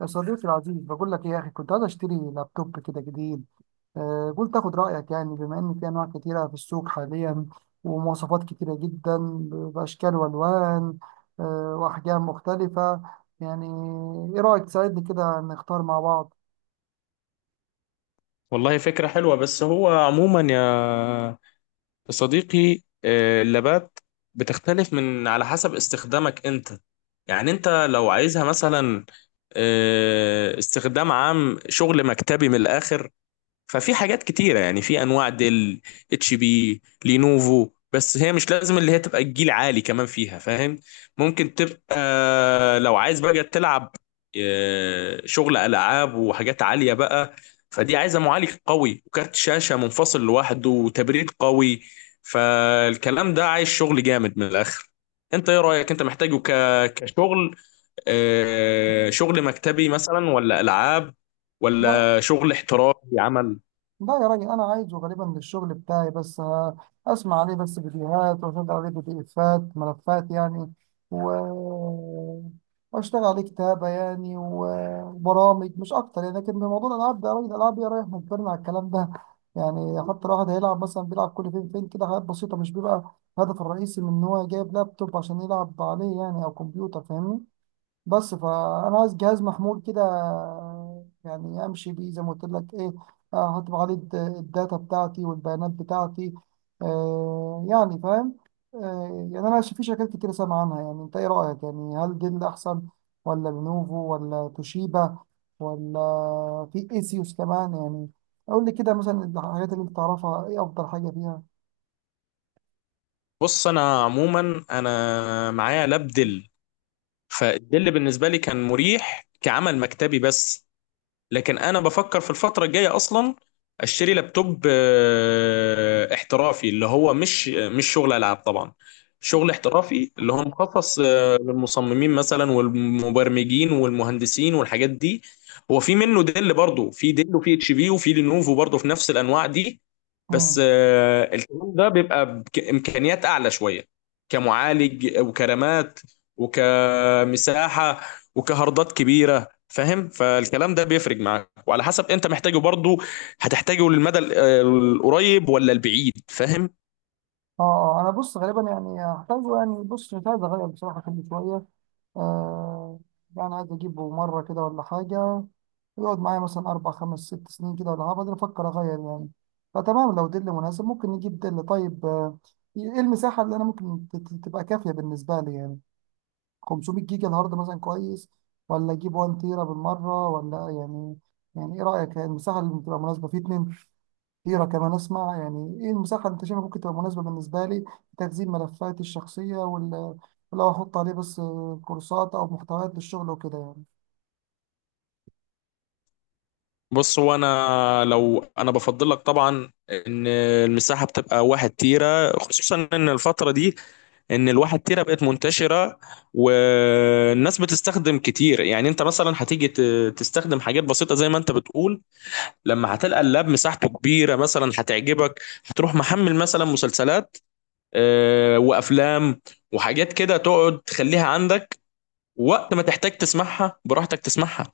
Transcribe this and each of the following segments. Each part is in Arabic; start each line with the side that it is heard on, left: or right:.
right: يا صديقي العزيز بقول لك ايه يا اخي، كنت عايز اشتري لابتوب كده جديد. قلت اخد رايك يعني، بما ان في انواع كتيره في السوق حاليا، ومواصفات كتيره جدا، باشكال والوان، واحجام مختلفه يعني. ايه رايك تساعدني كده نختار مع بعض؟
left: والله فكرة حلوة، بس هو عموما يا صديقي، اللابات بتختلف من على حسب استخدامك انت. يعني انت لو عايزها مثلا استخدام عام، شغل مكتبي من الاخر، ففي حاجات كتيرة. يعني في انواع ديل، اتش بي، لينوفو، بس هي مش لازم اللي هي تبقى الجيل عالي كمان فيها، فاهم؟ ممكن تبقى لو عايز بقى تلعب شغل العاب وحاجات عالية بقى، فدي عايزة معالج قوي وكارت شاشة منفصل لوحده وتبريد قوي. فالكلام ده عايز شغل جامد من الاخر. انت ايه رأيك؟ انت محتاجه كشغل شغل مكتبي مثلا، ولا العاب، ولا شغل احترافي عمل؟
right: لا يا راجل، انا عايزه غالبا للشغل بتاعي، بس اسمع عليه بس فيديوهات واشغل عليه بي دي افات، ملفات يعني، و واشتغل عليه كتابة يعني، وبرامج مش اكتر يعني. لكن بموضوع الالعاب ده يا راجل، الالعاب يا رايح مجبرنا على الكلام ده يعني، حتى الواحد هيلعب مثلا، بيلعب كل فين فين كده حاجات بسيطة، مش بيبقى الهدف الرئيسي من ان هو جايب لابتوب عشان يلعب عليه يعني او كمبيوتر، فاهمني؟ بس فانا عايز جهاز محمول كده، يعني امشي بيه زي ما قلت لك ايه. هطبع عليه الداتا بتاعتي والبيانات بتاعتي، يعني فاهم. يعني انا في شركات كتير سامع عنها يعني، انت ايه رايك؟ يعني هل دي اللي احسن، ولا لينوفو، ولا توشيبا، ولا في ايسيوس كمان يعني؟ اقول لي كده مثلا الحاجات اللي انت تعرفها، ايه افضل حاجه فيها؟
left: بص، انا عموما انا معايا لاب دل، فالدل بالنسبه لي كان مريح كعمل مكتبي بس. لكن انا بفكر في الفتره الجايه اصلا اشتري لابتوب احترافي، اللي هو مش شغل العاب طبعا، شغل احترافي اللي هو مخصص للمصممين مثلا والمبرمجين والمهندسين والحاجات دي. هو في منه ديل برضه، في ديل وفي اتش بي وفي لينوفو، برضه في نفس الانواع دي. بس
right: مم.
left: الكلام ده بيبقى بامكانيات اعلى شويه، كمعالج، وكرامات، وكمساحه، وكهاردات كبيره، فاهم؟ فالكلام ده بيفرق معاك، وعلى حسب انت محتاجه برضه هتحتاجه للمدى القريب ولا البعيد، فاهم؟
right: اه، انا بص غالبا يعني هحتاجه، يعني بص مش عايز اغير بصراحه كل شويه. آه يعني عايز اجيبه مره كده ولا حاجه، يقعد معايا مثلا اربع خمس ست سنين كده ولا حاجه، بعدين افكر اغير يعني. فتمام، لو دل مناسب ممكن نجيب دل. طيب، ايه المساحه اللي انا ممكن تبقى كافيه بالنسبه لي يعني؟ 500 جيجا الهارد مثلا كويس، ولا اجيب 1 تيرا بالمره ولا يعني؟ يعني ايه رايك؟ يعني المساحه اللي بتبقى مناسبه في 2 كتيرة كمان. أسمع، يعني إيه المساحة اللي أنت شايفها ممكن تبقى مناسبة بالنسبة لي لتخزين ملفاتي الشخصية ولو أحط عليه بس كورسات أو محتويات للشغل وكده يعني؟
left: بص، هو انا لو بفضل لك طبعا ان المساحه بتبقى واحد تيرة، خصوصا ان الفتره دي ان الواحد تيرة بقت منتشره والناس بتستخدم كتير. يعني انت مثلا هتيجي تستخدم حاجات بسيطه زي ما انت بتقول، لما هتلقى اللاب مساحته كبيره مثلا هتعجبك، هتروح محمل مثلا مسلسلات وافلام وحاجات كده، تقعد تخليها عندك، وقت ما تحتاج تسمعها براحتك تسمعها.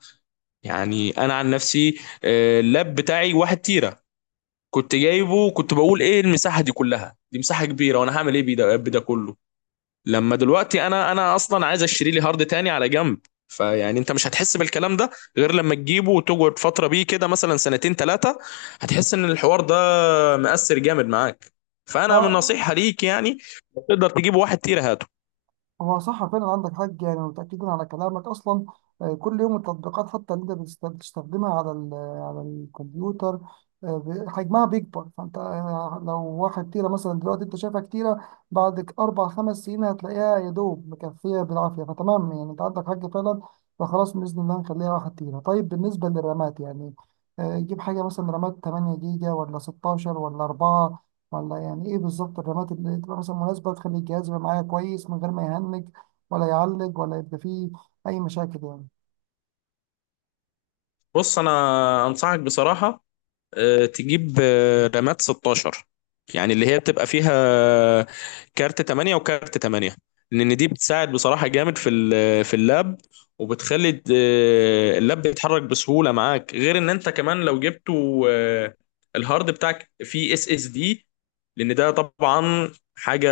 left: يعني انا عن نفسي اللاب بتاعي واحد تيرة، كنت جايبه، كنت بقول ايه المساحة دي كلها، دي مساحة كبيرة وانا هعمل ايه بيه باللاب ده كله. لما دلوقتي انا اصلا عايز اشتري لي هارد تاني على جنب. فيعني انت مش هتحس بالكلام ده غير لما تجيبه وتقعد فتره بيه كده، مثلا سنتين ثلاثه، هتحس ان الحوار ده مأثر جامد معاك.
right: لا،
left: فانا من نصيحه ليك يعني، لو تقدر تجيب واحد تيرا هاته.
right: هو صح فعلا، عندك حق يعني، متأكدين على كلامك أصلا. كل يوم التطبيقات حتى اللي أنت بتستخدمها على على الكمبيوتر، حجمها بيكبر، فأنت لو واحد تيرة مثلا دلوقتي أنت شايفها كتيرة، بعد أربع خمس سنين هتلاقيها يا دوب مكفية بالعافية. فتمام يعني، أنت عندك حق فعلا، فخلاص بإذن الله نخليها واحد تيرة. طيب، بالنسبة للرامات يعني، جيب حاجة مثلا رامات 8 جيجا ولا 16 ولا 4، ولا يعني ايه بالظبط الرمات اللي تبقى مثلا مناسبة تخلي الجهاز يبقى معايا كويس من غير ما يهنج ولا يعلق ولا يبقى فيه أي مشاكل يعني؟
left: بص انا انصحك بصراحه تجيب رامات 16، يعني اللي هي بتبقى فيها آه، كارت 8 وكارت 8، لان دي بتساعد بصراحة جامد في في اللاب، وبتخلي اللاب بيتحرك بسهولة معاك. غير ان انت كمان لو جبته الهارد بتاعك فيه اس اس دي، لان ده طبعا حاجة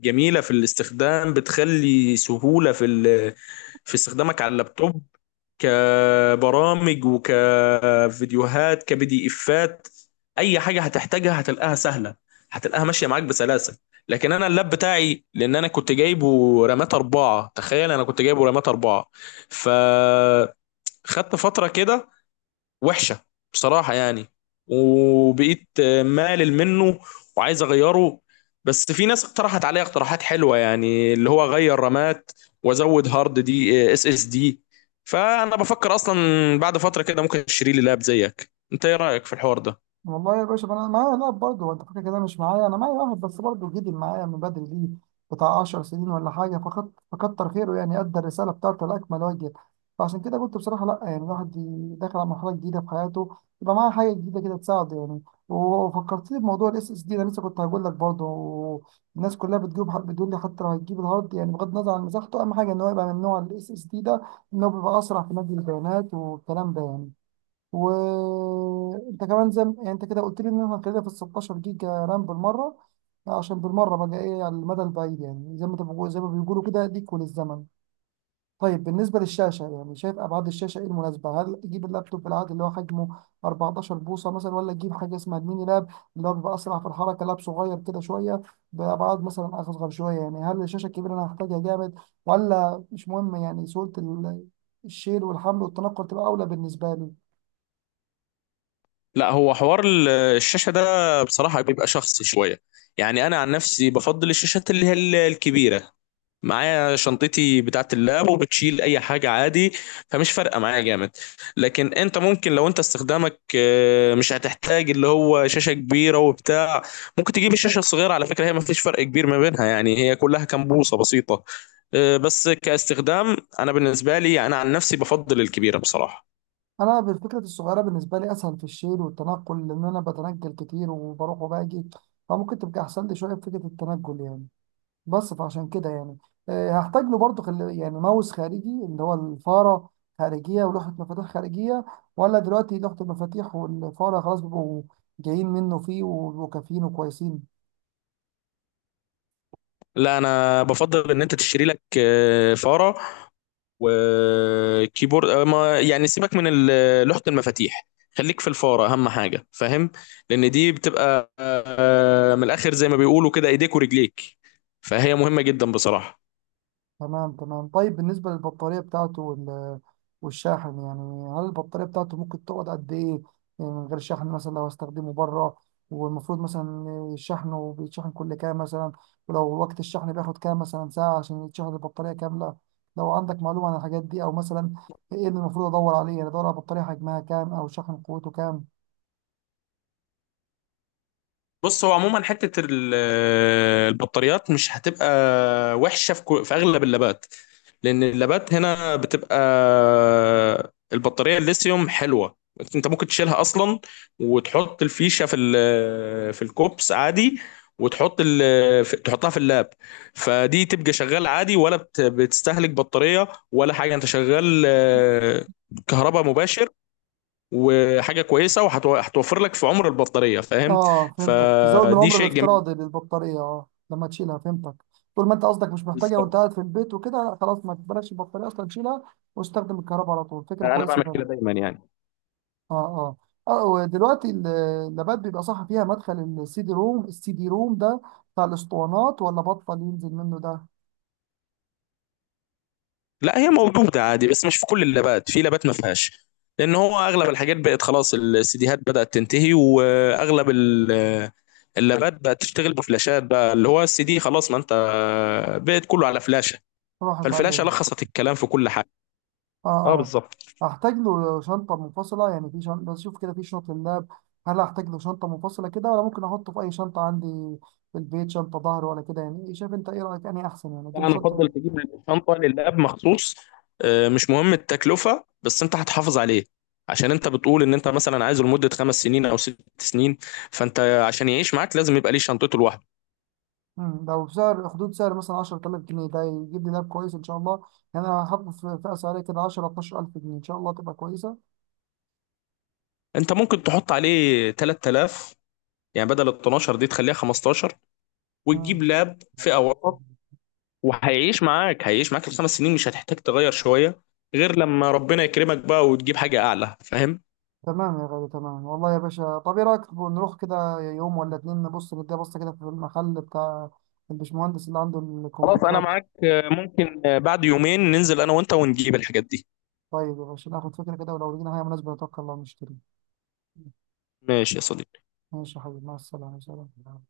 left: جميلة في الاستخدام، بتخلي سهولة في استخدامك على اللابتوب، كبرامج وكفيديوهات كبي افات. اي حاجه هتحتاجها هتلاقيها سهله، هتلاقيها ماشيه معاك بسلاسه. لكن انا اللاب بتاعي، لان انا كنت جايبه رامات اربعه، تخيل انا كنت جايبه رامات اربعه، فخدت فتره كده وحشه بصراحه يعني، وبقيت مالل منه وعايز اغيره. بس في ناس اقترحت عليا اقتراحات حلوه، يعني اللي هو اغير رامات وازود هارد دي اس اس دي. فانا بفكر اصلا بعد فتره كده ممكن اشتري لي لاب زيك. انت ايه رايك في الحوار ده؟
right: والله يا باشا، ما انا معايا لاعب برضه انت فاكر كده، مش معايا، انا معايا واحد بس برضه جدي معايا من بدري، ليه بتاع 10 سنين ولا حاجه، فقط فكتر خيره يعني، ادى الرساله بتاعته لاكمل وجه. فعشان كده قلت بصراحه لا، يعني الواحد داخل على مرحله جديده في حياته، يبقى معاه حاجه جديده كده تساعده يعني. وفكرتني بموضوع الاس اس دي، انا لسه كنت هقول لك برضه، الناس كلها بتجيب بتقول لي حتى لو هتجيب الهارد يعني، بغض النظر عن مساحته، اهم حاجه ان هو يبقى من نوع الاس اس دي ده، ان هو بيبقى اسرع في نقل البيانات والكلام ده يعني. وانت كمان زي يعني انت كده قلت لي ان احنا هنخليها في ال 16 جيجا رام بالمره، عشان بالمره بقى ايه على المدى البعيد يعني، زي ما انت زي ما بيقولوا كده ليك وللزمن. طيب، بالنسبه للشاشه يعني، شايف ابعاد الشاشه ايه المناسبه؟ هل اجيب اللابتوب العادي اللي هو حجمه 14 بوصه مثلا، ولا اجيب حاجه اسمها الميني لاب اللي هو بيبقى اسرع في الحركه، لاب صغير كده شويه بابعاد مثلا اصغر شويه يعني؟ هل الشاشه الكبيره انا هحتاجها جامد ولا مش مهم يعني؟ سهوله الشيل والحمل والتنقل تبقى اولى بالنسبه لي.
left: لا، هو حوار الشاشه ده بصراحه بيبقى شخصي شويه. يعني انا عن نفسي بفضل الشاشات اللي هي الكبيره، معايا شنطتي بتاعة اللاب وبتشيل اي حاجة عادي، فمش فارقة معايا جامد. لكن انت ممكن لو انت استخدامك مش هتحتاج اللي هو شاشة كبيرة وبتاع، ممكن تجيب الشاشة الصغيرة. على فكرة هي ما فيش فرق كبير ما بينها، يعني هي كلها كام بوصة بسيطة. بس كاستخدام انا بالنسبة لي انا عن نفسي بفضل الكبيرة بصراحة.
right: انا بالفكره الصغيره بالنسبه لي اسهل في الشيل والتنقل، لان انا بتنقل كتير وبروح وباجي، فممكن تبقى احسن لي شويه في فكره التنقل يعني. بس فعشان كده يعني، هحتاج له برضه يعني ماوس خارجي اللي هو الفاره خارجيه ولوحه مفاتيح خارجيه، ولا دلوقتي لوحه المفاتيح والفاره خلاص بيبقوا جايين منه فيه وبيبقوا كافيين وكويسين؟
left: لا، انا بفضل ان انت تشتري لك فارة وكيبورد، ما يعني سيبك من لوحة المفاتيح، خليك في الفارة أهم حاجة، فاهم؟ لأن دي بتبقى من الآخر زي ما بيقولوا كده إيديك ورجليك، فهي مهمة جدا بصراحة.
right: تمام تمام، طيب بالنسبة للبطارية بتاعته والشاحن يعني، هل البطارية بتاعته ممكن تقعد قد إيه؟ يعني من غير شحن، مثلا لو هستخدمه بره، والمفروض مثلا شحنه بيتشحن كل كام مثلا؟ ولو وقت الشحن بياخد كام مثلا ساعة عشان يتشحن البطارية كاملة؟ لو عندك معلومة عن الحاجات دي، أو مثلا إيه اللي المفروض أدور عليه يعني؟ أدور على بطارية حجمها كام أو شحن قوته كام؟
left: بص، هو عموما حته البطاريات مش هتبقى وحشه في في اغلب اللابات، لان اللابات هنا بتبقى البطاريه الليثيوم حلوه. انت ممكن تشيلها اصلا، وتحط الفيشه في الكوبس عادي، وتحط تحطها في اللاب، فدي تبقى شغال عادي، ولا بتستهلك بطاريه ولا حاجه، انت شغال كهرباء مباشر، وحاجه كويسه، وهتوفر لك في عمر البطاريه، فاهم؟
right: اه فهمتك، تزود من
left: فدي
right: عمر
left: شيء جميل.
right: الافتراضي للبطارية، اه لما تشيلها، فهمتك. طول ما انت قصدك مش محتاجها وانت
left: بالظبط،
right: قاعد في البيت وكده، خلاص ما تبلاش البطارية اصلا، تشيلها واستخدم الكهرباء على طول، فكرة
left: انا
right: كويسة
left: بعمل
right: فعلا.
left: كده دايما يعني.
right: اه اه، اه ودلوقتي اللابات بيبقى صح فيها مدخل السي دي روم؟ السي دي روم ده بتاع الاسطوانات ولا بطل ينزل منه ده؟
left: لا، هي موجوده عادي بس مش في كل اللابات، في لابات ما فيهاش، لان هو اغلب الحاجات بقت خلاص، السيديهات بدات تنتهي واغلب اللابات بقت تشتغل بفلاشات بقى، اللي هو السي دي خلاص. ما انت بقت كله على فلاشه،
right: راحت
left: فالفلاشه
right: عليه.
left: لخصت الكلام في كل حاجه.
right: اه
left: اه بالظبط.
right: اه، هحتاج له شنطة منفصلة يعني، في شنطة بشوف كده في شنط اللاب، هل هحتاج له شنطة منفصلة كده، ولا ممكن احطه في اي شنطة عندي في البيت، شنطة ظهر ولا كده يعني؟ إيه شايف انت؟ ايه رأيك؟ اني احسن يعني اجيب
left: انا
right: شنطة؟
left: افضل تجيب شنطه للاب مخصوص، مش مهم التكلفه، بس انت هتحافظ عليه، عشان انت بتقول ان انت مثلا عايزه لمده 5 سنين او 6 سنين، فانت عشان يعيش معاك لازم يبقى ليه شنطته لوحده.
right: لو بسعر حدود سعر مثلا 10000 جنيه، ده يجيب لي لاب كويس ان شاء الله؟ يعني انا هحط في فئة سعرية كده 10 12000 جنيه، ان شاء الله تبقى كويسة.
left: انت ممكن تحط عليه 3000، يعني بدل ال 12 دي تخليها 15، وتجيب
right: مم.
left: لاب فئه وسط، وهيعيش معاك، هيعيش معاك الخمس سنين مش هتحتاج تغير شويه، غير لما ربنا يكرمك بقى وتجيب حاجه اعلى، فاهم؟
right: تمام يا غالي، تمام، والله يا باشا، طب ايه رايك نروح كده يوم ولا اتنين نبص نديها بصه كده في المحل بتاع البشمهندس اللي عنده
left: خلاص، انا
right: الكمبيوترات؟
left: معاك. ممكن بعد يومين ننزل انا وانت ونجيب الحاجات دي.
right: طيب يا باشا، ناخد فكره كده، ولو لقينا حاجه مناسبه نتوكل الله ونشتري.
left: ماشي يا صديقي.
right: ماشي يا حبيبي، مع السلامه، سلام.